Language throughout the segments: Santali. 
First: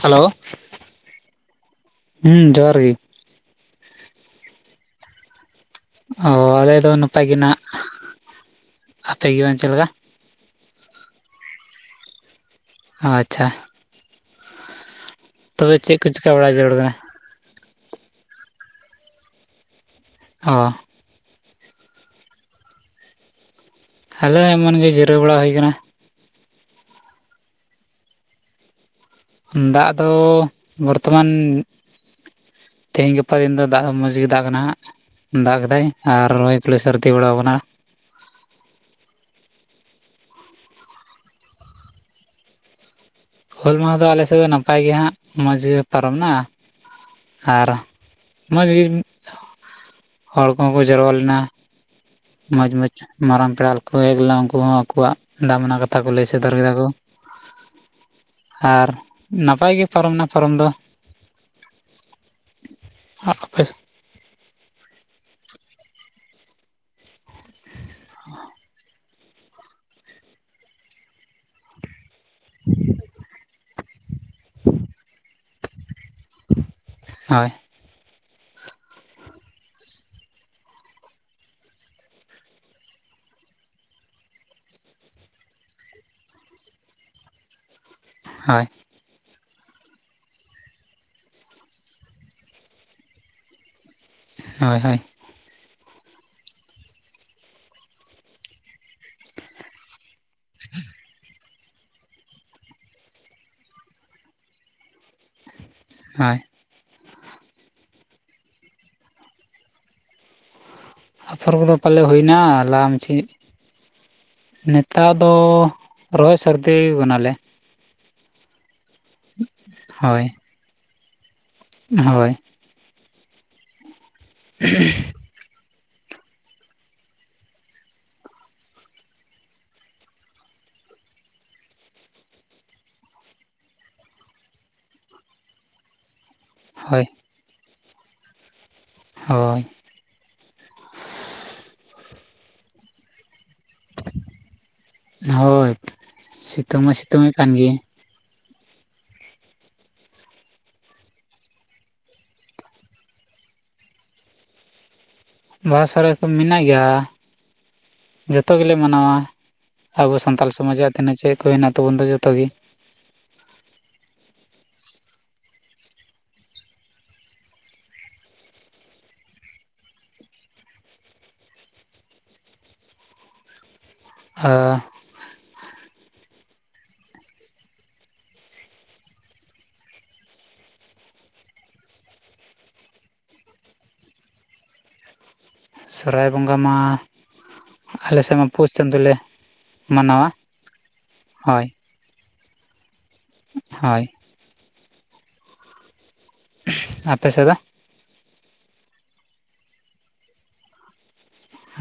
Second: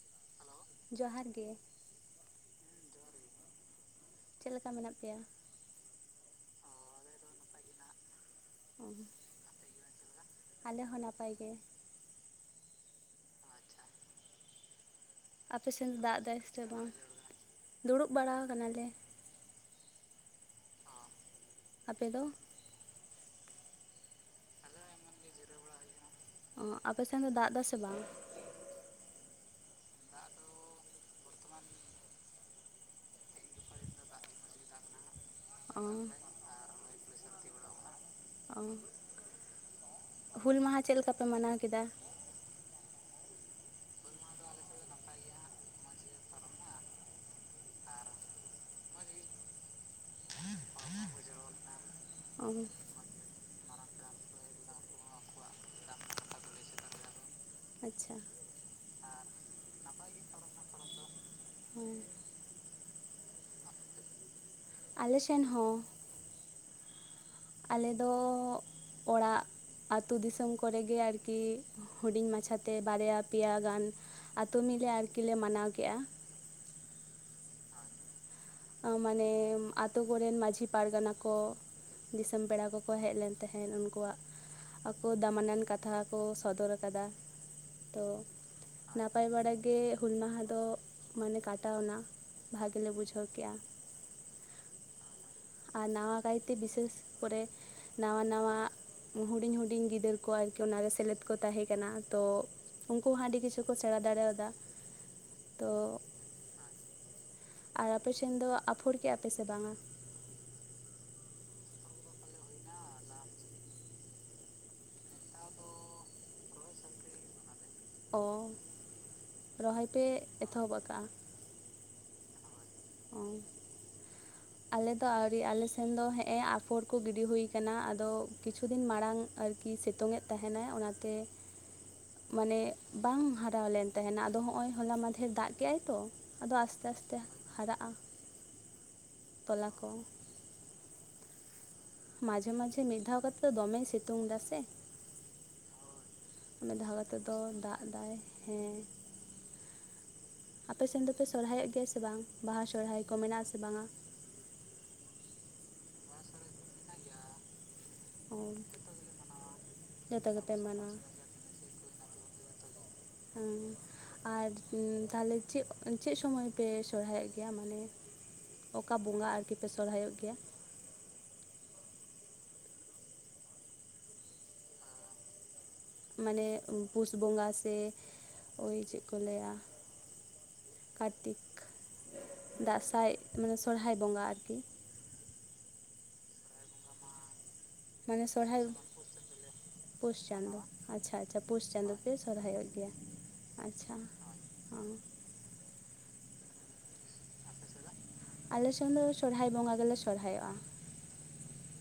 ᱦᱮᱞᱳ ᱡᱚᱦᱟᱨ ᱜᱮ ᱦᱩᱸ ᱡᱚᱦᱟᱨ ᱜᱮ ᱪᱮᱫ ᱞᱮᱠᱟ ᱢᱮᱱᱟᱜ ᱯᱮᱭᱟ, ᱚ ᱟᱞᱮ ᱫᱚ ᱱᱟᱯᱟᱭ ᱜᱮ ᱱᱟᱜ [unintelligible] ᱟᱯᱮ ᱜᱮ ᱵᱟᱝ ᱪᱮᱫ ᱞᱮᱠᱟ ᱟᱞᱮ ᱦᱚᱸ ᱱᱟᱯᱟᱭ ᱜᱮ ᱟᱪᱪᱷᱟ, ᱛᱚᱵᱮ ᱟᱯᱮᱥᱮᱱ ᱪᱮᱫ ᱠᱚ ᱫᱟᱜ ᱪᱤᱠᱟ ᱮᱫᱟᱭ ᱵᱟᱲᱟ ᱥᱮ ᱡᱟᱹᱨᱩᱲ ᱵᱟᱝ ᱠᱟᱱᱟ ᱫᱩᱲᱩᱵ ᱵᱟᱲᱟ ᱟᱠᱟᱱᱟᱞᱮ, ᱦᱚ ᱟᱯᱮ ᱫᱚ? ᱟᱞᱮ ᱮᱢᱚᱱ ᱜᱮ ᱡᱤᱨᱟᱹᱣ ᱵᱟᱲᱟ ᱦᱩᱭ ᱟᱠᱟᱱᱟ, ᱚ ᱟᱯᱮ ᱥᱮᱱ ᱫᱚ ᱫᱟᱜ ᱮᱫᱟ ᱥᱮ ᱵᱟᱝ? ᱫᱟᱜ ᱫᱚ ᱵᱚᱨᱛᱚᱢᱟᱱ, ᱛᱮᱦᱮᱧ ᱜᱟᱯᱟ ᱫᱤᱱ ᱫᱚ ᱫᱟᱜ ᱫᱚ ᱢᱚᱸᱡᱽ ᱜᱮ ᱫᱟᱜ ᱠᱟᱱᱟ ᱦᱟᱸᱜ, ᱫᱟᱜ ᱚ ᱠᱮᱫᱟᱭ ᱟᱨ ᱨᱚᱦᱚᱭ ᱠᱚᱞᱮ ᱥᱟᱹᱨᱫᱤ ᱵᱟᱲᱟᱣ ᱟᱠᱟᱱᱟ, ᱚ ᱦᱩᱞ ᱢᱟᱦᱟ ᱪᱮᱫ ᱞᱮᱠᱟ ᱯᱮ ᱢᱟᱱᱟᱣ ᱠᱮᱫᱟ? ᱦᱩᱞ ᱢᱟᱦᱟ ᱫᱚ ᱟᱞᱮ ᱥᱮᱫ ᱫᱚ ᱱᱟᱯᱟᱭ ᱜᱮ ᱦᱟᱸᱜ ᱢᱚᱸᱡᱽ ᱜᱮ ᱯᱟᱨᱚᱢ ᱱᱟ, ᱟᱨ ᱢᱚᱸᱡᱽ ᱜᱮ᱾ ᱦᱚᱲ ᱠᱚᱦᱚᱸ ᱠᱚ ᱡᱟᱨᱣᱟ ᱞᱮᱱᱟ ᱚ ᱢᱚᱸᱡᱻ ᱢᱚᱸᱢ, ᱢᱟᱨᱟᱝ ᱯᱮᱲᱟᱠᱚ ᱦᱮᱡ ᱞᱮᱱᱟ ᱩᱱᱠᱩ ᱦᱚᱸ ᱟᱠᱚᱣᱟᱜ ᱫᱟᱢᱱᱟ ᱠᱟᱛᱷᱟ ᱠᱚ, ᱞᱟᱹᱭ ᱥᱚᱫᱚᱨ ᱠᱮᱫᱟ ᱠᱚ, ᱟᱪᱪᱷᱟ᱾ ᱟᱨ ᱱᱟᱯᱟᱭᱜᱤ ᱯᱟᱨᱚᱢᱮ ᱮᱱᱟ ᱯᱟᱨᱚᱢ ᱫᱚ, ᱦᱩᱸ᱾ ᱦᱟ [unintelligible] ᱯᱮ ᱟᱞᱮ ᱥᱮᱱ ᱦᱚᱸ, ᱟᱞᱮ ᱫᱚ ᱚᱲᱟᱜ, ᱟᱹᱛᱩᱳ ᱫᱤᱥᱚᱢ ᱠᱚᱨᱮᱜᱮ ᱟᱨᱠᱤ ᱦᱩᱰᱤᱧ ᱢᱟᱪᱷᱟ ᱛᱮ ᱵᱟᱨᱭᱟ ᱯᱮᱭᱟ ᱜᱟᱱ ᱟᱛ ᱢᱤᱞᱮ ᱟᱨᱠᱤ ᱞᱮ ᱢᱟᱱᱟᱣ ᱠᱮᱜᱼᱟ, ᱦᱳᱭ, ᱢᱟᱱᱮ ᱟᱛᱳ ᱠᱚᱨᱮᱱ ᱢᱟᱹᱡᱷᱤ ᱯᱟᱨᱜᱟᱱᱟ ᱠᱚ, ᱫᱤᱥᱚᱢ ᱯᱮᱲᱟ ᱠᱚᱠᱚ ᱦᱮᱡ ᱞᱮᱱ ᱛᱟᱦᱮᱸᱫ ᱩᱱᱠᱩᱣᱟᱜ, ᱟᱠᱚ ᱫᱟᱢᱟᱱᱟᱱ ᱠᱟᱛᱷᱟ ᱠᱚ ᱥᱚᱫᱚᱨ ᱠᱟᱫᱟ ᱛᱚ ᱦᱳᱭ ᱱᱟᱯ ᱱᱟᱯᱟᱭ ᱵᱟᱲᱟ ᱜᱮ ᱦᱩᱞ ᱢᱟᱦᱟ ᱫᱚ ᱢᱟᱱᱮ ᱠᱟᱴᱟᱣ ᱱᱟ ᱵᱷᱟᱜᱮ ᱞᱮ ᱵᱩᱡᱷᱟᱹᱣ ᱠᱮᱫ, ᱠᱮᱜᱼᱟ, ᱦᱳᱭ ᱦᱳᱭ, ᱟᱨ ᱱᱟᱣᱟ ᱠᱟᱭᱛᱮ ᱵᱤᱥᱮᱥ ᱠᱚᱨᱮ ᱱᱟᱣᱟ ᱱᱟᱣᱟ ᱦᱩᱰᱤᱧ ᱦᱩᱰᱤᱧ ᱜᱤᱫᱟᱹᱨ ᱠᱚ ᱟᱨᱠᱤ ᱚᱱᱟᱨᱮ ᱥᱮᱞᱮᱫ ᱠᱚ ᱛᱟᱦᱮᱸ ᱠᱟᱱᱟ ᱛᱚ, ᱩᱱᱠᱩ ᱦᱚᱸ ᱟᱹᱰᱤ ᱠᱤᱪᱷᱩ ᱠᱚ ᱥᱮᱬᱟ ᱫᱟᱲᱮᱭᱟᱫᱟ ᱛᱚ ᱦᱳᱭ ᱟᱨ ᱟᱯᱮ ᱥᱮᱱ ᱫᱚ ᱟᱯᱷᱚᱨ ᱠᱮᱻᱟ ᱯᱮ ᱥᱮ ᱵᱟᱝᱟ? ᱟᱯᱷᱚᱨ ᱠᱚᱫᱚ ᱯᱟᱞᱮ ᱦᱩᱭᱱᱟ ᱞᱟ, [unintelligible] ᱱᱮᱛᱟᱨ ᱫᱚ ᱨᱚᱦᱚᱭ ᱥᱟᱹᱨᱫᱤᱣ ᱠᱟᱱᱟᱞᱮ, ᱚ ᱨᱚᱦᱚᱭ ᱯᱮ ᱦᱳᱭ ᱮᱛᱚᱦᱚᱵ ᱟᱠᱟᱜᱼᱟ, ᱦᱳᱭ, ᱚᱸ, ᱟᱞᱮ ᱫᱚ ᱟᱣᱨᱤ ᱟᱞᱮ ᱥᱮᱱ ᱫᱚ ᱦᱮᱸ ᱮ ᱟᱯᱷᱚᱨ ᱠᱚ ᱜᱤᱰᱤ ᱦᱩᱭ ᱠᱟᱱᱟ ᱟᱫᱚ ᱠᱤᱪᱷᱩ ᱫᱤᱱ ᱢᱟᱲᱟᱝ ᱟᱨᱠᱤ ᱥᱤᱛᱩᱝ ᱮ ᱛᱟᱦᱮᱱᱟᱭ ᱚᱱᱟᱛᱮ, [inaudible] ᱢᱟᱱᱮ ᱵᱟᱝ ᱦᱟᱨᱟ ᱞᱮᱱ ᱛᱟᱦᱮᱱᱟ ᱟᱫᱚ ᱦᱚᱜᱼᱚᱭ ᱦᱚᱞᱟ ᱢᱟᱫᱷᱮᱨ ᱫᱟᱜ ᱠᱮᱜᱼᱟᱭ ᱛᱚ ᱟᱫᱚ ᱟᱥᱛᱮ ᱦᱳᱭ ᱟᱥᱛᱮ ᱦᱟᱨᱟᱜᱼᱟ᱾ ᱦᱳᱭ ᱛᱚᱞᱟ ᱠᱚ, ᱢᱟᱡᱷᱮ ᱢᱟᱡᱷᱮ ᱢᱤᱫ ᱫᱷᱟᱣ ᱠᱟᱛᱮᱫ ᱫᱚᱢᱮᱭ ᱥᱤᱛᱩᱝ ᱫᱟ ᱥᱮ, ᱦᱳᱭ ᱢᱤᱜ ᱥᱤᱛᱩᱝ ᱢᱟ ᱫᱷᱟᱣ ᱠᱟᱛᱮ ᱥᱤᱛᱩᱝᱮᱫ ᱫᱚ ᱠᱟᱱ ᱜᱮ ᱫᱟᱜ ᱫᱟᱭ ᱦᱮᱸ ᱟᱯᱮ ᱥᱮᱱ ᱫᱚᱯᱮ ᱥᱚᱨᱦᱟᱭᱚᱜ ᱜᱮᱭᱟ ᱥᱮ ᱵᱟᱝ ᱵᱟᱦᱟ ᱥᱚᱨᱦᱟᱭ ᱠᱚ ᱢᱮᱱᱟᱜᱼᱟᱥᱮ ᱵᱟᱝ-ᱟ? ᱵᱟᱦᱟ ᱥᱚᱨᱦᱟᱭ ᱠᱚ ᱢᱮᱱᱟᱜ ᱜᱮᱭᱟ᱾ ᱚ ᱡᱚᱛᱚᱜᱮᱞᱮ ᱢᱟᱱᱟᱣᱟ ᱟᱵᱚ ᱡᱚᱛᱚ ᱥᱟᱱᱛᱟᱞ ᱜᱮᱯᱮ ᱥᱚᱢᱟᱡᱽᱟᱜ ᱢᱟᱱᱟᱣᱟ ᱛᱤᱱᱟᱹᱜ ᱪᱮᱫ ᱠᱚ ᱦᱮᱱᱟᱜ ᱛᱟᱵᱚᱱ ᱫᱚ ᱡᱚᱛᱚᱤᱴ ᱜᱤ᱾ ᱚᱸᱻ ᱟᱨ ᱛᱟᱦᱚᱞᱮ ᱪᱮᱜ ᱪᱮᱜ ᱥᱚᱢᱚᱭ ᱯᱮ ᱥᱚᱨᱦᱟᱭᱚᱜ ᱜᱮᱭᱟ ᱢᱟᱱᱮ? ᱚᱠᱟ ᱵᱚᱸᱜᱟ ᱟᱨᱠᱤ ᱯᱮ ᱥᱚᱨᱦᱟᱭᱚᱜ ᱜᱮᱭᱟ ᱦᱮ ᱢᱟᱱᱮ ᱯᱩᱥ ᱵᱚᱸᱜᱟ ᱥᱮ ᱳᱭ ᱪᱮᱫ ᱠᱚ ᱞᱟᱹᱭ-ᱟ ᱠᱟᱨᱛᱤᱠ ᱫᱟᱸᱥᱟᱭ ᱢᱟᱱᱮ ᱥᱚᱨᱦᱟᱭ ᱵᱚᱸᱜᱟ ᱟᱨᱠᱤ ᱥᱚᱨᱦᱟᱭ ᱵᱚᱸᱜᱟ ᱢᱟ ᱟᱞᱮ ᱢᱟᱱᱮ ᱥᱮᱫ ᱢᱟ ᱥᱚᱨᱦᱟᱭ ᱯᱩᱥ ᱪᱟᱸᱫᱳ ᱞᱮ ᱯᱩᱥ ᱢᱟᱱᱟᱣᱟ ᱪᱟᱸᱫᱳ ᱟᱪᱪᱷᱟ ᱟᱪᱪᱷᱟ ᱯᱩᱥ ᱦᱳᱭ ᱪᱟᱸᱫᱳ ᱯᱮ ᱥᱚᱨᱦᱟᱭ ᱜᱮᱭᱟ ᱟᱪᱪᱷᱟ ᱦᱳᱭ ᱦᱚᱸ ᱟᱯᱮ ᱥᱮᱫ ᱫᱚ? ᱟᱞᱮ ᱥᱮᱱ ᱫᱚ ᱥᱚᱨᱦᱟᱭ ᱵᱚᱸᱜᱟ ᱜᱮᱞᱮ ᱥᱚᱨᱦᱟᱭᱚᱜᱼᱟ᱾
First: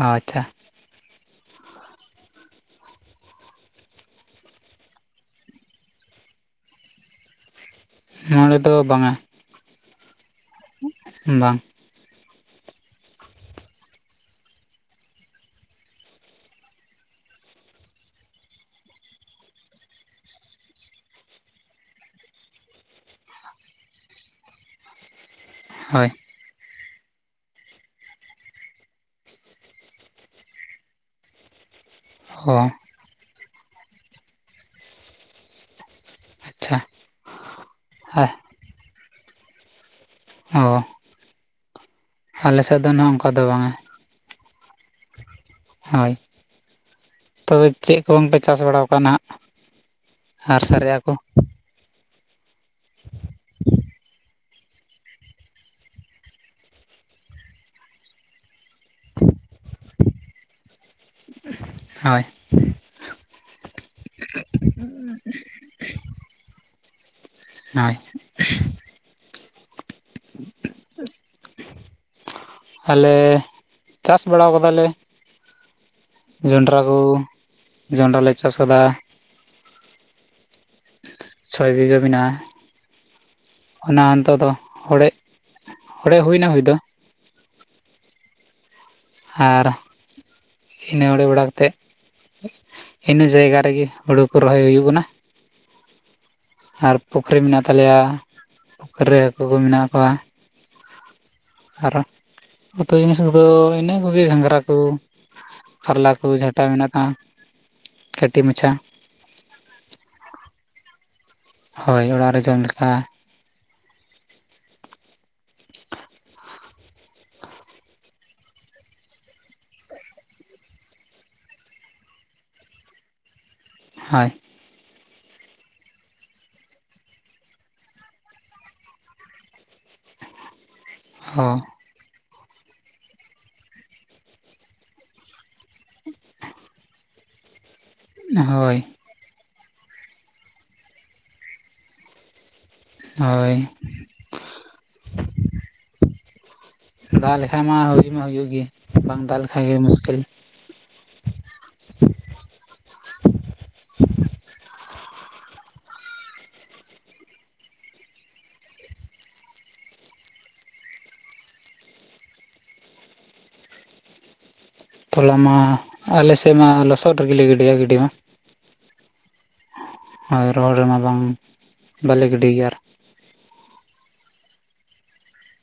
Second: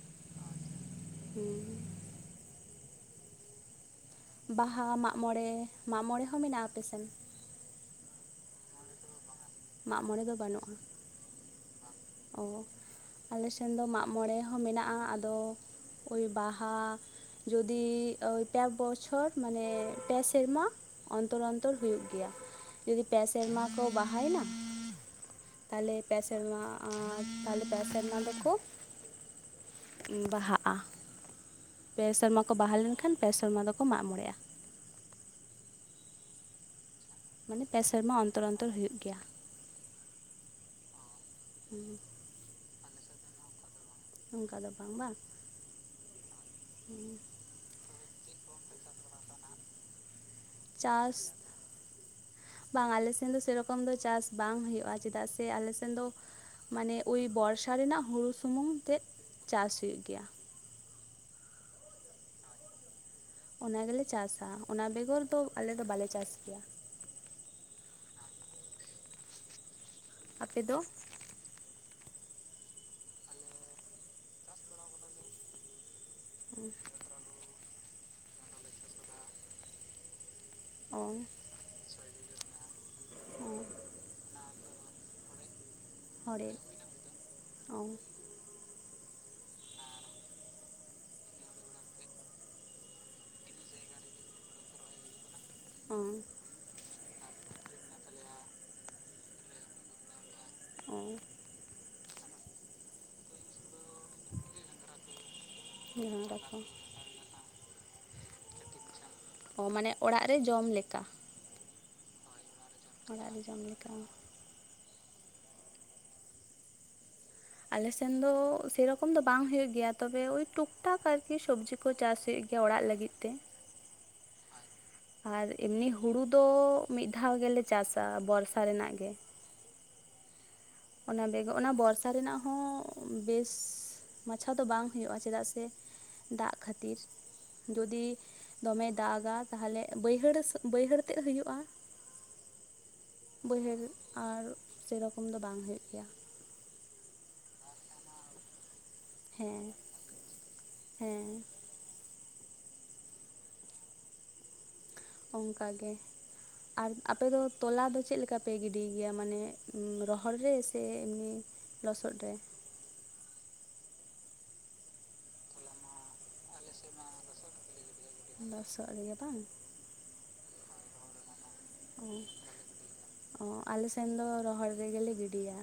ᱟᱪᱪᱷᱟ ᱦᱩᱸ ᱵᱟᱦᱟ ᱢᱟᱜᱽ ᱢᱚᱬᱮ ᱢᱟᱜᱽ ᱢᱚᱬᱮ ᱦᱚᱸ ᱢᱮᱱᱟᱜᱼᱟ ᱟᱯᱮ ᱥᱮᱱ? ᱱᱚᱣᱟ ᱨᱮᱫᱚ ᱵᱟᱝ-ᱟ ᱢᱟᱜᱽ ᱢᱚᱬᱮ ᱫᱚ ᱵᱟᱹᱱᱩᱜᱼᱟ᱾ ᱵᱟᱝ ᱚ ᱟᱞᱮ ᱥᱮᱱ ᱫᱚ ᱢᱟᱜᱽ ᱢᱚᱬᱮ ᱦᱚᱸ ᱢᱮᱱᱟᱜᱼᱟ᱾ ᱟᱫᱚ ᱳᱭ ᱵᱟᱦᱟ ᱡᱩᱫᱤ ᱳᱭ ᱯᱮ ᱵᱚᱪᱷᱚᱨ ᱢᱟᱱᱮ ᱯᱮ ᱥᱮᱨᱢᱟ ᱚᱱᱛᱚᱨ ᱚᱱᱛᱚᱨ ᱦᱩᱭᱩᱜ ᱜᱮᱭᱟ᱾ᱡᱩᱫᱤ ᱯᱮ ᱥᱮᱨᱢᱟ ᱠᱚ ᱵᱟᱦᱟᱮᱱᱟ ᱛᱟᱦᱚᱞᱮ ᱦᱳᱭ ᱯᱮ ᱥᱮᱨᱢᱟ ᱟᱨ ᱛᱟᱦᱚᱞᱮ ᱯᱮ ᱥᱮᱨᱢᱟ ᱫᱚᱠᱚ ᱵᱟᱦᱟᱜᱼᱟ᱾ ᱯᱮ ᱥᱮᱨᱢᱟ ᱚ ᱠᱚ ᱵᱟᱦᱟ ᱞᱮᱱᱠᱷᱟᱱ ᱯᱮ ᱥᱮᱨᱢᱟ ᱫᱚᱠᱚ ᱢᱟᱜᱽ ᱢᱚᱬᱮᱜ-ᱟ᱾ ᱟᱪᱪᱷᱟ ᱢᱟᱱᱮ ᱯᱮ ᱥᱮᱨᱢᱟ ᱟᱨ ᱚᱱᱛᱚᱨ ᱚᱱᱛᱚᱨ ᱦᱩᱭᱩᱜ ᱜᱮᱭᱟ᱾ ᱦᱩᱸ, ᱟᱞᱮᱥᱮᱫ ᱫᱚ ᱱᱟᱜ ᱚᱱᱠᱟ ᱫᱚ ᱵᱟᱝᱼᱟ᱾ ᱱᱚᱝᱠᱟ ᱫᱚ ᱵᱟᱝ ᱦᱳᱭ ᱦᱩᱸ᱾ ᱛᱚᱵᱮ ᱪᱮᱫ ᱠᱚᱝᱯᱮ ᱪᱟᱥ ᱵᱟᱲᱟᱣ ᱠᱟᱜᱼᱟ ᱱᱟᱦᱟᱜ ᱟᱨ ᱥᱟᱨᱮᱡ ᱟᱜ ᱠᱚ ᱪᱟᱥ ᱵᱟᱝ ᱟᱞᱮ ᱥᱮᱱ ᱫᱚ ᱥᱮᱨᱚᱠᱚᱢ ᱫᱚ ᱪᱟᱥ ᱵᱟᱝ ᱦᱩᱭᱩᱜᱼᱟ ᱾ᱪᱮᱫᱟᱜ ᱥᱮ ᱟᱞᱮ ᱥᱮᱱ ᱫᱚ ᱢᱟᱱᱮ ᱳᱭ ᱵᱚᱨᱥᱟ ᱨᱮᱱᱟᱜ ᱦᱩᱲᱩ ᱥᱩᱢᱩᱝ ᱛᱮ ᱪᱟᱥ ᱦᱳᱭᱩᱳ ᱜᱮᱭᱟ ᱦᱳᱭ ᱚᱱᱟ ᱜᱮᱞᱮ ᱪᱟᱥ ᱟ ᱚᱱᱟ ᱵᱮᱜᱚᱨ ᱫᱚ ᱟᱞᱮ ᱫᱚ ᱵᱟᱞᱮ ᱪᱟᱥ ᱜᱮᱭᱟ ᱦᱳᱭ ᱟᱯᱮ ᱫᱚ ᱟᱞᱮ ᱪᱟᱥ ᱵᱟᱲᱟ ᱠᱟᱫᱟᱞᱮ ᱦᱩᱸ ᱡᱚᱱᱰᱨᱟ ᱠᱚ ᱡᱚᱱᱰᱨᱟ ᱞᱮ ᱪᱟᱥ ᱠᱟᱫᱟ ᱚ ᱪᱷᱚᱭ ᱵᱤᱜᱷᱟᱹ ᱢᱟᱱᱟᱜ-ᱟ᱾ ᱚ ᱚᱱᱟ ᱱᱤᱛᱚᱜ ᱫᱚ ᱦᱚᱲᱮᱡ ᱦᱚᱲᱮᱡ ᱦᱩᱭᱱᱟ ᱦᱩᱭ ᱫᱚ ᱚ ᱟᱨ ᱤᱱᱟᱹ ᱚᱲᱮ ᱵᱟᱲᱟ ᱠᱟᱛᱮᱫ ᱤᱱᱟᱹ ᱡᱟᱭᱜᱟ ᱨᱮᱜᱤ ᱦᱩᱲᱩ ᱠᱚ ᱨᱚᱦᱚᱭ ᱦᱩᱭᱩᱜ ᱠᱟᱱᱟ ᱦᱚᱸ ᱟᱨ ᱯᱩᱠᱷᱨᱤ ᱢᱮᱱᱟᱜ ᱛᱟᱞᱮᱭᱟ ᱯᱩᱠᱷᱨᱤ ᱨᱮ ᱦᱟᱹᱠᱩ ᱠᱩ ᱢᱮᱱᱟᱜ ᱠᱚᱣᱟ᱾ ᱚᱸ ᱟᱨ ᱩᱛᱩ ᱡᱤᱱᱤᱥ ᱠᱚᱫᱚ ᱤᱱᱟᱹ [unintelligible] ᱜᱷᱟᱸᱝᱨᱟ ᱠᱚ ᱠᱟᱨᱞᱟ ᱠᱚ ᱡᱷᱟᱴᱟ ᱢᱮᱱᱟᱜᱼᱟ ᱠᱟᱹᱴᱤᱡ ᱢᱟᱪᱷᱟ ᱚ ᱢᱟᱱᱮ ᱚᱲᱟᱜ ᱨᱮ ᱡᱚᱢ ᱞᱮᱠᱟ᱾ ᱦᱳᱭ ᱚᱲᱟᱜ ᱨᱮ ᱡᱚᱢ ᱞᱮᱠᱟ᱾ ᱚᱲᱟᱜ ᱨᱮ ᱡᱚᱢ ᱞᱮᱠᱟ᱾ ᱟᱞᱮᱥᱮᱱ ᱫᱚ ᱥᱮᱨᱚᱠᱚᱢ ᱫᱚ ᱵᱟᱝ ᱦᱳᱭᱳ ᱜᱮᱭᱟ ᱛᱚᱵᱮ ᱳᱭ ᱴᱩᱠ ᱴᱟᱠ ᱟᱨᱠᱤ ᱥᱚᱵᱽᱡᱤ ᱠᱚ ᱪᱟᱥ ᱦᱩᱭᱩᱜ ᱜᱮᱭᱟ ᱚᱲᱟᱜ ᱞᱟᱹᱜᱤᱫ ᱛᱮ᱾ ᱦᱳᱭ ᱟᱨ ᱮᱢᱱᱤ ᱦᱩᱲᱩ ᱫᱚ ᱢᱤᱫ ᱫᱷᱟᱣ ᱜᱮᱞᱮ ᱪᱟᱥ ᱟ ᱵᱚᱨᱥᱟ ᱨᱮᱱᱟᱜ ᱜᱮ ᱚᱱᱟ ᱵᱮᱜᱚ‌ ᱦᱳᱭ ᱚᱱᱟ ᱵᱚᱨᱼᱼ ᱼᱼᱥᱟ ᱨᱮᱱᱟᱜ ᱦᱚᱸ ᱵᱮᱥ ᱢᱟᱪᱷᱟ ᱫᱚ ᱵᱟᱝ ᱦᱩᱭᱩᱜᱼᱟ ᱪᱮᱫᱟᱜ ᱥᱮ ᱫᱟᱜ ᱠᱷᱟᱹᱛᱤᱨ ᱡᱩᱫᱤ ᱦᱳᱭ ᱫᱚᱢᱮᱭ ᱫᱟᱜᱟ ᱛᱟᱦᱞᱮ ᱵᱟᱹᱭᱦᱟᱹᱲ ᱵᱟᱹᱭᱦᱟᱹᱲ ᱛᱮᱜ ᱦᱩᱭᱩᱜᱼᱟ᱾ ᱦᱳᱭ ᱵᱟᱹᱭᱦᱟᱹᱲ ᱟᱨ ᱥᱮᱨᱚᱠᱚᱢ ᱫᱚ ᱵᱟᱝ ᱦᱩᱭᱩᱜ ᱜᱮᱭᱟ᱾ ᱫᱟᱜ ᱞᱮᱠᱷᱟᱡ ᱢᱟ ᱦᱩᱭ ᱢᱟ ᱦᱩᱭᱩᱜ ᱜᱮ ᱵᱟᱝ ᱫᱟᱜ ᱦᱮᱸ ᱞᱮᱠᱷᱟᱡ ᱜᱮ ᱢᱩᱥᱠᱤᱞ᱾ ᱦᱮᱸ [unintelligible] ᱚᱱᱠᱟ ᱜᱮ᱾ ᱟᱨ ᱟᱯᱮ ᱫᱚ ᱛᱚᱞᱟ ᱫᱚ ᱪᱮᱫ ᱞᱮᱠᱟᱯᱮ ᱜᱤᱰᱤᱭ ᱜᱮᱭᱟ ᱢᱟᱱᱮ ᱨᱚᱦᱚᱲ ᱨᱮ ᱥᱮ ᱮᱢᱱᱤ ᱞᱚᱥᱚᱫ ᱨᱮ? ᱛᱚᱞᱟ ᱢᱟ ᱟᱞᱮᱥᱮᱫ ᱢᱟ ᱞᱚᱥᱚᱫ ᱨᱮᱜᱮ ᱞᱮ ᱜᱤᱰᱤᱭᱟ ᱜᱤᱰᱤ ᱢᱟ᱾ ᱞᱚᱥᱚᱫ ᱨᱮᱜᱮ ᱵᱟᱝ? ᱦᱳᱭ ᱨᱚᱦᱚᱲ ᱨᱮᱢᱟ ᱵᱟᱝ ᱚ ᱵᱟᱞᱮ ᱜᱤᱰᱤ ᱜᱮᱭᱟ ᱟᱨ ᱚ ᱟᱞᱮ ᱥᱮᱱ ᱫᱚ ᱨᱚᱦᱚᱲ ᱨᱮᱜᱮ ᱞᱮ ᱜᱤᱰᱤᱭᱟ᱾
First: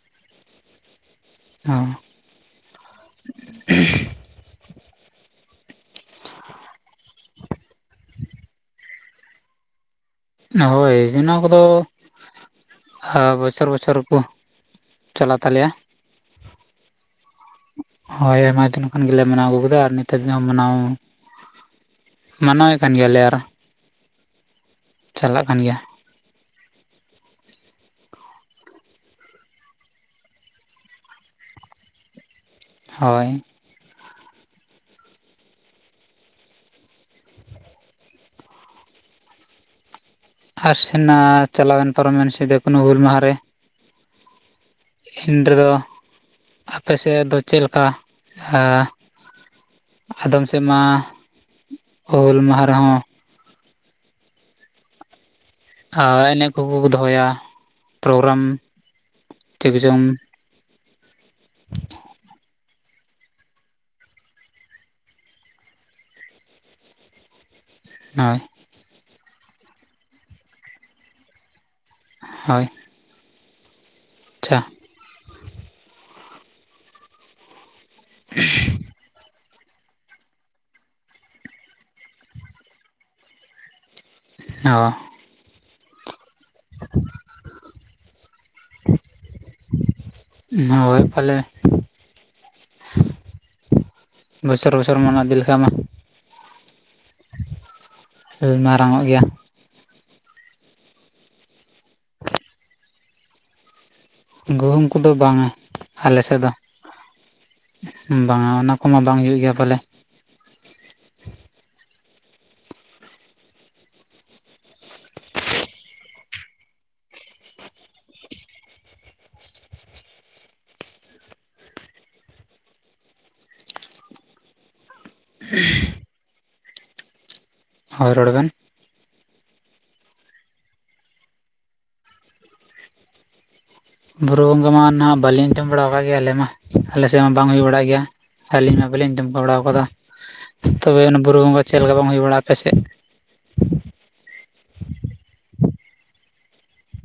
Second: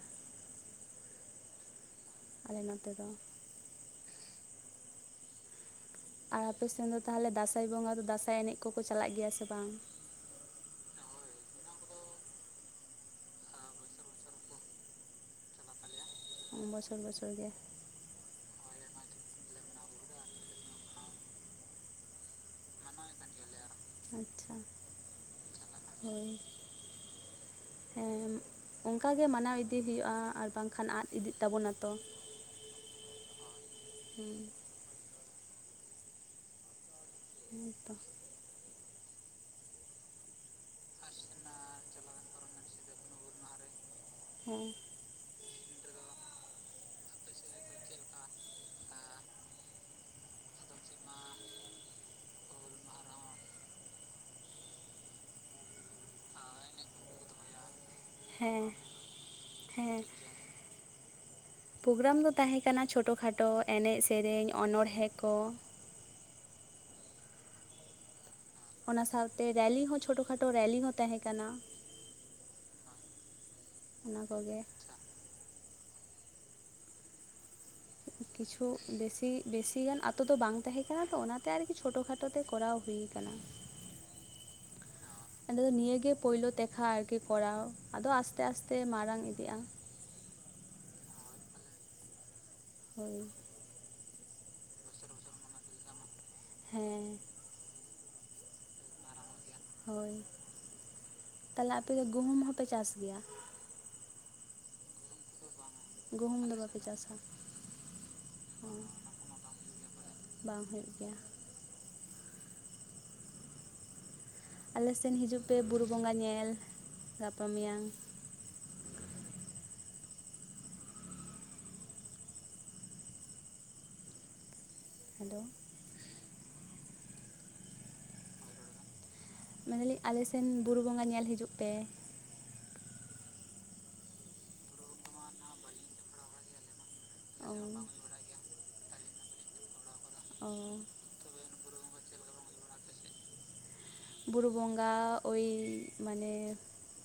ᱟᱨ ᱟᱞᱮ ᱱᱚᱛᱮ ᱫᱚ [unintelligible] ᱟᱨ ᱟᱯᱮ ᱥᱮᱱ ᱫᱚ ᱛᱟᱦᱚᱞᱮ ᱫᱟᱸᱥᱟᱭ ᱵᱚᱸᱜᱟ ᱫᱚ ᱫᱟᱸᱥᱟᱭ ᱮᱱᱮᱡ ᱠᱚᱠᱚ ᱪᱟᱞᱟᱜ ᱜᱮᱭᱟ ᱥᱮ ᱵᱟᱝ? ᱦᱳᱭ ᱚᱱᱟ ᱠᱚᱫᱚ ᱟᱨ ᱵᱚᱪᱷᱚᱨ ᱵᱚᱪᱷᱚᱨ ᱠᱚ ᱪᱟᱞᱟᱣ ᱛᱟᱞᱮᱭᱟ᱾ ᱵᱚᱪᱷᱚᱨ ᱵᱚᱪᱷᱚᱨ ᱜᱮ ᱦᱳᱭ ᱟᱭᱢᱟ ᱫᱤᱱ ᱠᱷᱚᱱ ᱜᱮᱞᱮ ᱢᱟᱱᱟᱣ ᱟᱹᱜᱩ ᱠᱮᱫᱟ ᱟᱨ ᱱᱤᱛᱟᱨ ᱫᱤᱱᱦᱚᱸ ᱢᱟᱱᱟᱣ ᱢᱟᱱᱟᱣᱮᱫ ᱠᱟᱱ ᱜᱮᱭᱟᱞᱮ ᱟᱨᱚ ᱟᱪᱪᱷᱟ ᱪᱟᱞᱟᱜ ᱠᱟᱱ ᱜᱮᱭᱟ᱾ ᱦᱳᱭ ᱮᱢ ᱚᱱᱠᱟ ᱜᱮ ᱢᱟᱱᱟᱣ ᱤᱫᱤ ᱦᱩᱭᱩᱜᱼᱟ ᱟᱨ ᱵᱟᱝᱠᱷᱟᱱ ᱟᱫ ᱤᱫᱤᱜ ᱛᱟᱵᱚᱱᱟ ᱛᱚ᱾ ᱦᱳᱭ ᱦᱩᱸ ᱦᱩᱸ ᱛᱚ ᱟᱨ ᱥᱮᱱᱟ ᱪᱟᱞᱟᱣᱮᱱ ᱯᱟᱨᱚᱢᱮᱱ ᱥᱤᱫᱚ ᱠᱟᱱᱦᱩ ᱦᱩᱞ ᱢᱟᱦᱟ ᱨᱮ᱾ ᱦᱮᱸ ᱮᱱ ᱨᱮᱫᱚ ᱟᱯᱮ ᱥᱮᱫ ᱫᱚ ᱪᱮᱫ ᱞᱮᱠᱟ? ᱦᱟ ᱟᱫᱚᱢ ᱥᱮᱫ ᱢᱟ ᱦᱩᱞ ᱢᱟᱦᱟ ᱨᱮᱦᱚᱸ ᱟᱨ ᱮᱱᱮᱡ ᱠᱚᱠᱚ ᱠᱚ ᱫᱚᱦᱚᱭᱟ ᱯᱨᱳᱜᱨᱟᱢ ᱦᱮᱸ ᱪᱮᱫ ᱠᱚ ᱦᱮᱸ ᱪᱚᱝ? ᱯᱨᱳᱜᱨᱟᱢ ᱫᱚ ᱛᱟᱦᱮᱸ ᱠᱟᱱᱟ ᱪᱷᱳᱴᱚ ᱠᱷᱟᱴᱚ ᱮᱱᱮᱡ, ᱥᱮᱨᱮᱧ, ᱚᱱᱚᱬᱦᱮ ᱠᱚ᱾ ᱦᱳᱭ ᱚᱱᱟ ᱥᱟᱶᱛᱮ ᱨᱮᱞᱤ ᱦᱚᱸ ᱪᱷᱳᱴᱳ ᱠᱷᱟᱴᱳ ᱨᱮᱞᱤ ᱦᱚᱸ ᱛᱟᱦᱮᱸ ᱠᱟᱱᱟ᱾ ᱦᱳᱭ ᱚᱱᱟ ᱠᱚᱜᱮ ᱟᱪᱪᱷᱟ ᱠᱤᱪᱷᱩ ᱵᱮᱥᱤ ᱵᱮᱥᱤ ᱜᱟᱱ ᱟᱛᱳ ᱫᱚ ᱵᱟᱝ ᱛᱟᱦᱮᱸ ᱠᱟᱱᱟ ᱛᱚ ᱚᱱᱟᱛᱮ ᱟᱨᱠᱤ ᱪᱷᱳᱴᱳ ᱠᱷᱟᱴᱳ ᱛᱮ ᱠᱚᱨᱟᱣ ᱦᱩᱭ ᱟᱠᱟᱱᱟ᱾ ᱚ ᱟᱫᱚ ᱱᱤᱭᱟ ᱜᱮ ᱯᱳᱭᱞᱳ ᱛᱮᱠᱷᱟ ᱟᱨᱠᱤ ᱠᱚᱨᱟᱣ ᱟᱫᱚ ᱟᱥᱛᱮ ᱟᱥᱛᱮ ᱢᱟᱨᱟᱝ ᱤᱫᱤᱜᱼᱟ᱾ ᱦᱳᱭ ᱯᱟᱞᱮ ᱦᱳᱭ ᱵᱚᱪᱷᱚᱨ ᱵᱚᱪᱷᱚᱨ ᱢᱚᱱᱮ ᱤᱫᱤ ᱞᱮᱠᱷᱟᱱ ᱢᱟ ᱦᱮᱸᱻ ᱢᱟᱨᱟᱝ ᱚᱜ ᱜᱮᱭᱟ᱾ ᱦᱳᱭ ᱛᱟᱦᱚᱞᱮ ᱟᱯᱮ ᱫᱚ ᱜᱩᱦᱩᱢ ᱦᱚᱸᱯᱮ ᱪᱟᱥ ᱜᱮᱭᱟ? ᱜᱩᱦᱩᱢ ᱠᱚᱫᱚ ᱵᱟᱝᱟ᱾ ᱟᱞᱮ ᱥᱮᱫ ᱜᱩᱦᱩᱢ ᱫᱚ᱾ ᱵᱟᱯᱮ ᱪᱟᱥᱟ ᱵᱟᱝᱟ ᱚ ᱚᱱᱟ ᱠᱚᱢᱟ ᱵᱟᱝ ᱦᱩᱭᱩᱜ ᱜᱮᱭᱟ ᱯᱟᱞᱮ᱾ ᱵᱟᱝ ᱦᱩᱭᱩᱜ ᱜᱮᱭᱟ᱾ ᱟᱞᱮ ᱥᱮᱱ ᱦᱤᱡᱩᱜ ᱯᱮ ᱵᱩᱨᱩ ᱵᱚᱸᱜᱟ ᱧᱮᱞ ᱜᱟᱯᱟ ᱢᱮᱭᱟᱝ᱾ ᱦᱮᱞᱳ ᱦᱳᱭ ᱨᱚᱲ ᱵᱮᱱ᱾ ᱢᱮᱱ ᱫᱟᱞᱤᱧ ᱟᱞᱮᱥᱱ ᱵᱩᱨᱩ ᱵᱚᱸᱜᱟ ᱧᱮᱞ ᱦᱤᱡᱩᱜ ᱯᱮ᱾ ᱵᱩᱨᱩ ᱵᱚᱸᱜᱟ ᱢᱟ ᱚᱱᱟ ᱵᱟᱞᱤᱧ ᱟᱡᱚᱢ ᱵᱟᱲᱟ ᱠᱟᱜ ᱜᱮᱭᱟ ᱟᱞᱮ ᱢᱟ, ᱟᱞᱮ ᱥᱮᱫ ᱢᱟ ᱵᱟᱝ ᱚ ᱦᱩᱭ ᱵᱟᱲᱟᱜ ᱜᱮᱭᱟ᱾ ᱟᱹᱞᱤᱧ ᱢᱟ ᱵᱟᱞᱤᱧ [unintelligible] ᱵᱟᱲᱟ ᱟᱠᱟᱣᱫᱟ᱾ ᱚ ᱛᱚᱵᱮ ᱚᱱᱟ ᱵᱩᱨᱩ ᱵᱚᱸᱜᱟ ᱪᱮᱫ ᱞᱮᱠᱟ ᱵᱟᱝ ᱦᱩᱭ ᱵᱟᱲᱟᱜᱼᱟ ᱟᱯ ᱥᱮᱫ? ᱵᱩᱨᱩ ᱵᱚᱸᱜᱟ ᱳᱭ ᱢᱟᱱᱮ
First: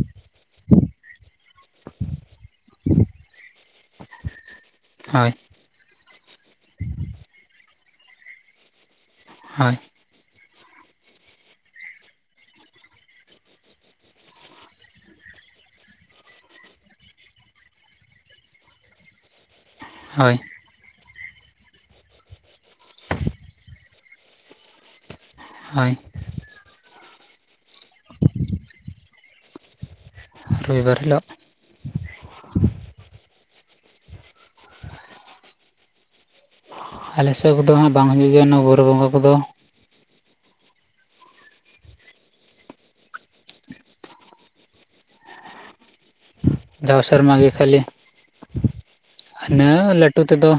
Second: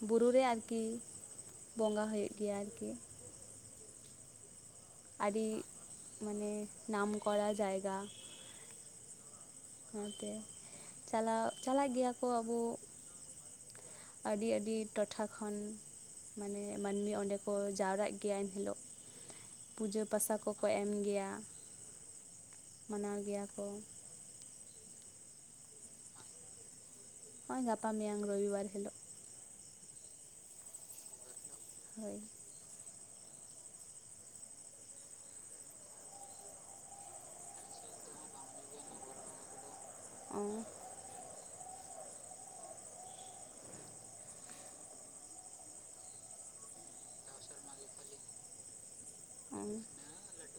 ᱵᱩᱨᱩ ᱨᱮ ᱟᱨᱠᱤ ᱵᱚᱸᱜᱟ ᱦᱩᱭᱩᱜ ᱜᱮᱭᱟ ᱟᱨᱠᱤ᱾ ᱦᱳᱭ ᱟᱹᱰᱤ ᱢᱟᱱᱮ ᱱᱟᱢᱠᱚᱨ ᱡᱟᱭᱜᱟ᱾ [unintelligible] ᱵᱩᱨᱩ ᱛᱮ, ᱪᱟᱞᱟᱜ ᱪᱟᱞᱟᱜ ᱜᱮᱭᱟ ᱠᱚ ᱟᱵᱚ ᱟᱹᱰᱤ ᱟᱹᱰᱤ ᱴᱚᱴᱷᱟ ᱠᱷᱚᱱ ᱢᱟᱱᱮ ᱢᱟᱹᱱᱢᱤ ᱚᱸᱰᱮ ᱠᱚ ᱡᱟᱣᱨᱟᱜ ᱜᱮᱭᱟ ᱮᱱ ᱦᱤᱞᱚᱜ᱾ ᱯᱩᱡᱟᱹ ᱯᱟᱥᱟ ᱠᱚᱠᱚ ᱮᱢ ᱜᱮᱭᱟ ᱢᱟᱱᱟᱣ ᱜᱮᱭᱟ ᱠᱚ᱾ ᱦᱳᱭ ᱦᱚᱸᱜ-ᱚᱭ ᱜᱟᱯᱟ ᱢᱮᱭᱟᱝ ᱨᱚᱵᱤ ᱵᱟᱨ ᱦᱤᱞᱳᱜ᱾ ᱨᱚᱵᱤ ᱵᱟᱨ ᱦᱤᱞᱳᱜ? ᱦᱳᱭ᱾ ᱟᱞᱮ ᱥᱮᱫ ᱠᱚᱫᱚ ᱦᱟᱸᱜ ᱵᱟᱝ ᱦᱩᱭᱩᱜ ᱜᱮᱭᱟ ᱚᱱᱟ ᱵᱩᱨᱩ ᱵᱚᱸᱜᱟ ᱠᱚᱫᱚ᱾ ᱚ ᱡᱟᱣ ᱥᱮᱨᱢᱟ ᱜᱮ ᱠᱷᱟᱹᱞᱤ ᱚ ᱤᱱᱟ ᱞᱟᱹᱴᱩ ᱛᱮᱫᱚ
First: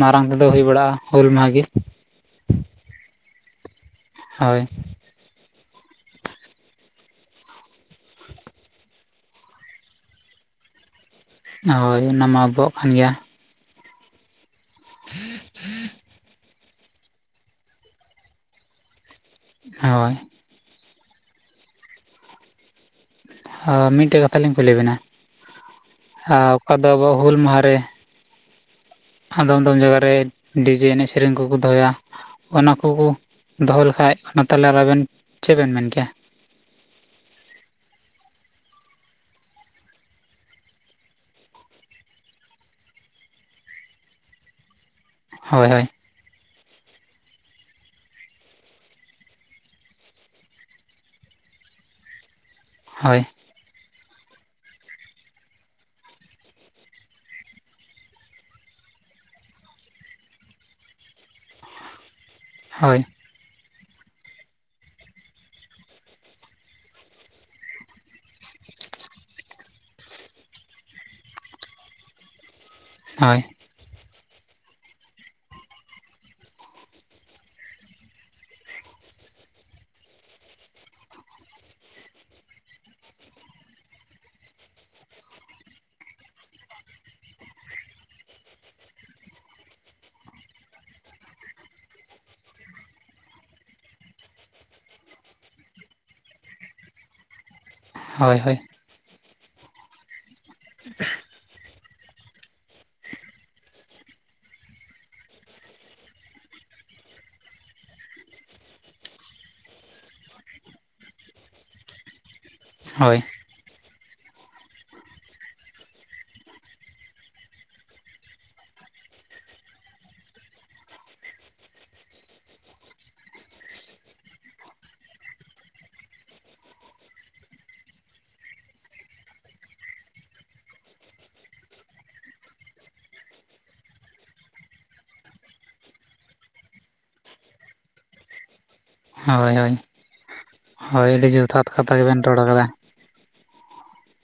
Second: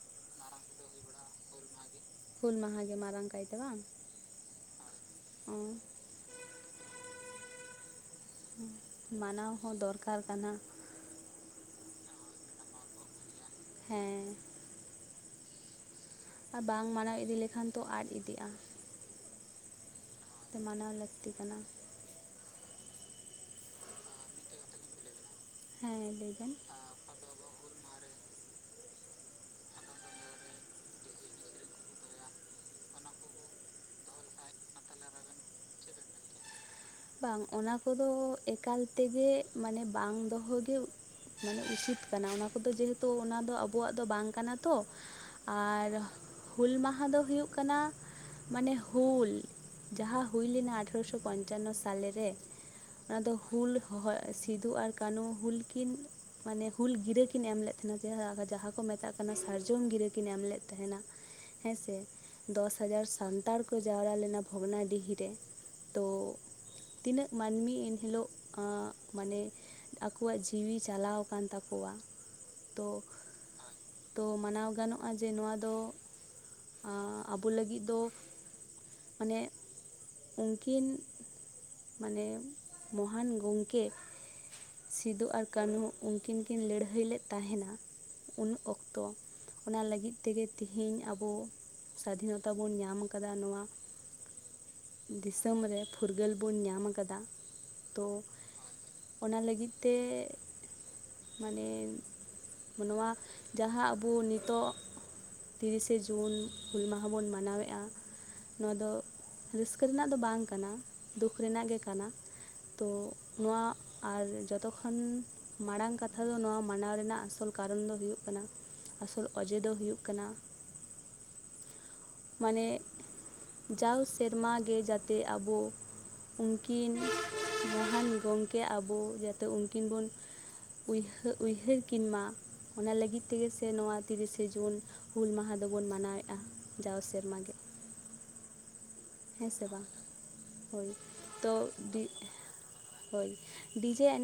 ᱢᱟᱨᱟᱝ ᱛᱮᱫᱚ ᱦᱩᱭ ᱵᱟᱲᱟᱜᱼᱟ ᱦᱩᱞ ᱢᱟᱦᱟ ᱜᱮ᱾ ᱦᱩᱞ ᱢᱟᱦᱟ ᱜᱮ ᱢᱟᱨᱟᱝ ᱠᱟᱭᱛᱮ ᱵᱟᱝ᱾ ᱦᱳᱭ [inaudible] [inaudible] ᱢᱟᱱᱟᱣ ᱦᱚᱸ ᱫᱚᱨᱠᱟᱨ ᱠᱟᱱᱟ᱾ ᱦᱳᱭ ᱚᱱᱟᱢᱟ ᱟᱵᱚᱣᱟᱜ ᱠᱟᱱ ᱜᱮᱭᱟ ᱾ ᱦᱮᱸ [inaudible] ᱟᱨ ᱵᱟᱝ ᱢᱟᱱᱟᱣ ᱤᱫᱤ ᱞᱮᱠᱷᱟᱱ ᱛᱚ ᱟᱫ ᱤᱫᱤᱜᱼᱟ ᱦᱳᱭ [unintelligible] ᱢᱟᱱᱟᱣ ᱞᱟᱹᱠᱛᱤ ᱠᱟᱱᱟ᱾ ᱦᱚᱸ ᱢᱤᱫᱴᱮᱡ ᱠᱟᱛᱷᱟ ᱞᱤᱧ ᱠᱩᱞᱤ ᱵᱤᱱᱟ, ᱦᱮᱸ ᱞᱟᱹᱭ ᱵᱮᱱ ᱚᱠᱟ ᱫᱚ ᱵᱚ ᱦᱩᱞ ᱢᱟᱦᱟ ᱨᱮ ᱟᱫᱚᱢ ᱟᱫᱚᱢ ᱡᱟᱭᱜᱟ ᱨᱮ ᱰᱤᱡᱮ ᱮᱱᱮᱡ ᱥᱮᱨᱮᱧ ᱠᱚᱠᱚ ᱫᱚᱦᱚᱭᱟ ᱚᱱᱟ ᱠᱚᱠᱚ ᱫᱚᱦᱚ ᱞᱮᱠᱟᱡ ᱚᱱᱟ ᱛᱟᱦᱟᱞᱮ ᱟᱵᱮᱱ ᱪᱮᱫ ᱵᱮᱱ ᱢᱮᱱ ᱠᱮᱭᱟ? ᱵᱟᱝ ᱚᱱᱟ ᱠᱚᱫᱚ ᱮᱠᱟᱞ ᱛᱮᱜᱮ ᱢᱟᱱᱮ ᱵᱟᱝ ᱫᱚᱦᱚᱜᱮ ᱢᱟᱱᱮ ᱩᱪᱤᱛ ᱠᱟᱱᱟ ᱚᱱᱟ ᱠᱚᱫᱚ ᱡᱮᱦᱮᱛᱩ ᱚᱱᱟ ᱫᱚ ᱟᱵᱚᱣᱟᱜ ᱫᱚ ᱵᱟᱝ ᱠᱟᱱᱟ ᱛᱚ᱾ ᱦᱳᱭ ᱦᱳᱭ ᱟᱨ ᱦᱩᱞ ᱢᱟᱦᱟ ᱫᱚ ᱦᱩᱭᱩᱜ ᱠᱟᱱᱟ ᱢᱟᱱᱮ ᱦᱩᱞ ᱡᱟᱦᱟᱸ ᱦᱩᱭ ᱞᱮᱱᱟ ᱟᱴᱷᱨᱚᱥᱚ ᱯᱚᱧᱪᱟᱱᱱᱚ ᱥᱟ ᱥᱟᱞᱮ ᱨᱮ ᱚᱱᱟ ᱦᱳᱭ ᱫᱚ ᱦᱩᱞ ᱦᱚᱦᱚ ᱥᱤᱫᱩ ᱟᱨ ᱠᱟᱹᱱᱩ ᱦᱩᱞ ᱠᱤᱱ ᱢᱟᱱᱮ ᱦᱩᱞ ᱜᱤᱨᱟᱹ ᱠᱤᱱ ᱮᱢ ᱞᱮᱫ ᱛᱟᱦᱮᱱᱟ ᱡᱟᱦᱟᱸ ᱠᱚ ᱢᱮᱛᱟᱜ ᱠᱟᱱᱟ ᱥᱟᱨᱡᱚᱢ ᱜᱤᱨᱟᱹ ᱠᱤᱱ ᱮᱢ ᱞᱮᱫ ᱛᱟᱦᱮᱱᱟ ᱦᱮᱸ ᱥᱮ ᱫᱚᱥ ᱦᱳᱭ ᱦᱟᱡᱟᱨ ᱥᱟᱱᱛᱟᱲ ᱠᱚ ᱡᱟᱣᱨᱟ ᱞᱮᱱᱟ ᱵᱷᱚᱜᱽᱱᱟᱰᱤᱦᱤ ᱨᱮ ᱛᱚ ᱛᱤᱱᱟᱹᱜ ᱢᱟᱹᱱᱢᱤ ᱮᱱ ᱦᱤᱞᱳᱜ ᱢᱟᱱᱮ ᱟᱠᱚᱣᱟᱜ ᱡᱤᱣᱤ ᱪᱟᱞᱟᱣ ᱟᱠᱟᱱ ᱛᱟᱠᱚᱣᱟ, ᱛᱚ ᱦᱳᱭ ᱛᱚ ᱢᱟᱱᱟᱣ ᱜᱟᱱᱚᱜᱼᱟ ᱡᱮ ᱱᱚᱣᱟ ᱫᱚ ᱟᱵᱚ ᱞᱟᱹᱜᱤᱫ ᱫᱚ ᱢᱟᱱᱮ ᱩᱱᱠᱤᱱ ᱢᱟᱱᱮ ᱢᱚᱦᱟᱱ ᱜᱚᱝᱠᱮ ᱥᱤᱫᱩ ᱟᱨ ᱠᱟᱹᱱᱦᱩ ᱩᱱᱠᱤᱱ ᱠᱤᱱ ᱞᱟᱹᱲᱦᱟᱹᱭ ᱞᱮᱫ ᱛᱟᱦᱮᱱᱟ ᱩᱱ ᱚᱠᱛᱚ ᱾ ᱚᱱᱟ ᱞᱟᱹᱜᱤᱫ ᱛᱮᱜᱮ ᱛᱮᱦᱤᱧ ᱟᱵᱚ ᱥᱟᱫᱷᱤᱱᱚᱛᱟ ᱵᱚᱱ ᱧᱟᱢ ᱠᱟᱫᱟ ᱾ ᱱᱚᱣᱟ ᱫᱤᱥᱚᱢ ᱨᱮ ᱯᱷᱩᱨᱜᱟᱹᱞ ᱵᱚᱱ ᱧᱟᱢ ᱠᱟᱫᱟ ᱾ ᱛᱚ ᱦᱳᱭ ᱦᱳᱭ ᱚᱱᱟ ᱞᱟᱹᱜᱤᱫ ᱛᱮ ᱢᱟᱱᱮ ᱱᱚᱣᱟ ᱡᱟᱦᱟᱸ ᱟᱵᱚ ᱱᱤᱛᱚᱜ ᱛᱤᱨᱤᱥᱮ ᱡᱩᱱ ᱦᱩᱞ ᱢᱟᱦᱟ ᱵᱚᱱ ᱢᱟᱱᱟᱣᱮᱫᱼᱟ ᱾ ᱱᱚᱣᱟ ᱫᱚ ᱨᱟᱹᱥᱠᱟᱹ ᱨᱮᱱᱟᱜ ᱫᱚ ᱵᱟᱝ ᱠᱟᱱᱟ ᱾ ᱫᱩᱠ ᱨᱮᱱᱟᱜ ᱜᱮ ᱠᱟᱱᱟ ᱾ ᱛᱚ ᱦᱳᱭ ᱱᱚᱶᱟ ᱟᱨ ᱡᱚᱛᱚ ᱠᱷᱚᱱᱚᱱ ᱢᱟᱨᱟᱲᱟᱝ ᱠᱟᱛᱷᱟ ᱫᱚ ᱱᱚᱣᱟ ᱢᱟᱱᱟᱣ ᱨᱮᱱᱟᱜ ᱟᱥᱚᱞ ᱠᱟᱨᱚᱱ ᱫᱚ ᱦᱩᱭᱩᱜ ᱠᱟᱱᱟ ᱾ ᱟᱥᱚᱞ ᱚᱡᱮ ᱫᱚ ᱦᱩᱭᱩᱜ ᱠᱟᱱᱟ ᱾ ᱢᱟᱱᱮ ᱡᱟᱣ ᱥᱮᱨᱢᱟᱜᱮ ᱡᱟᱛᱮ ᱟᱵᱚ ᱩᱱᱠᱤᱱ ᱢᱚᱦᱟᱱ ᱜᱚᱝᱠᱮ ᱟᱵᱚ ᱡᱟᱛᱮ ᱩᱱᱠᱤᱱ ᱵᱚᱱ ᱦᱟᱹᱨ ᱩᱭᱦᱟᱹᱨ ᱠᱤᱱ ᱢᱟ ᱾ ᱚᱱᱟ ᱞᱟᱹᱜᱤᱫ ᱛᱮᱜᱮ ᱥᱮ ᱱᱚᱣᱟ ᱛᱤᱨᱤᱥᱮ ᱡᱩᱱ ᱦᱩᱞ ᱢᱟᱦᱟ ᱫᱚᱵᱚᱱ ᱢᱟᱱᱟᱣᱮᱫᱼᱟ ᱾ᱡᱟᱣ ᱥᱮᱨᱢᱟ ᱜᱮ ᱾ ᱦᱳᱭ ᱦᱳᱭ ᱦᱳᱭ ᱟᱹᱰᱤ ᱡᱚᱛᱷᱟᱛ ᱛᱚ ᱠᱟᱛᱷᱟ ᱜᱮᱵᱮᱱ ᱨᱚᱲ ᱠᱟᱫᱟ ᱾ ᱦᱳᱭ ᱰᱤᱡᱮ ᱮᱱᱮᱡ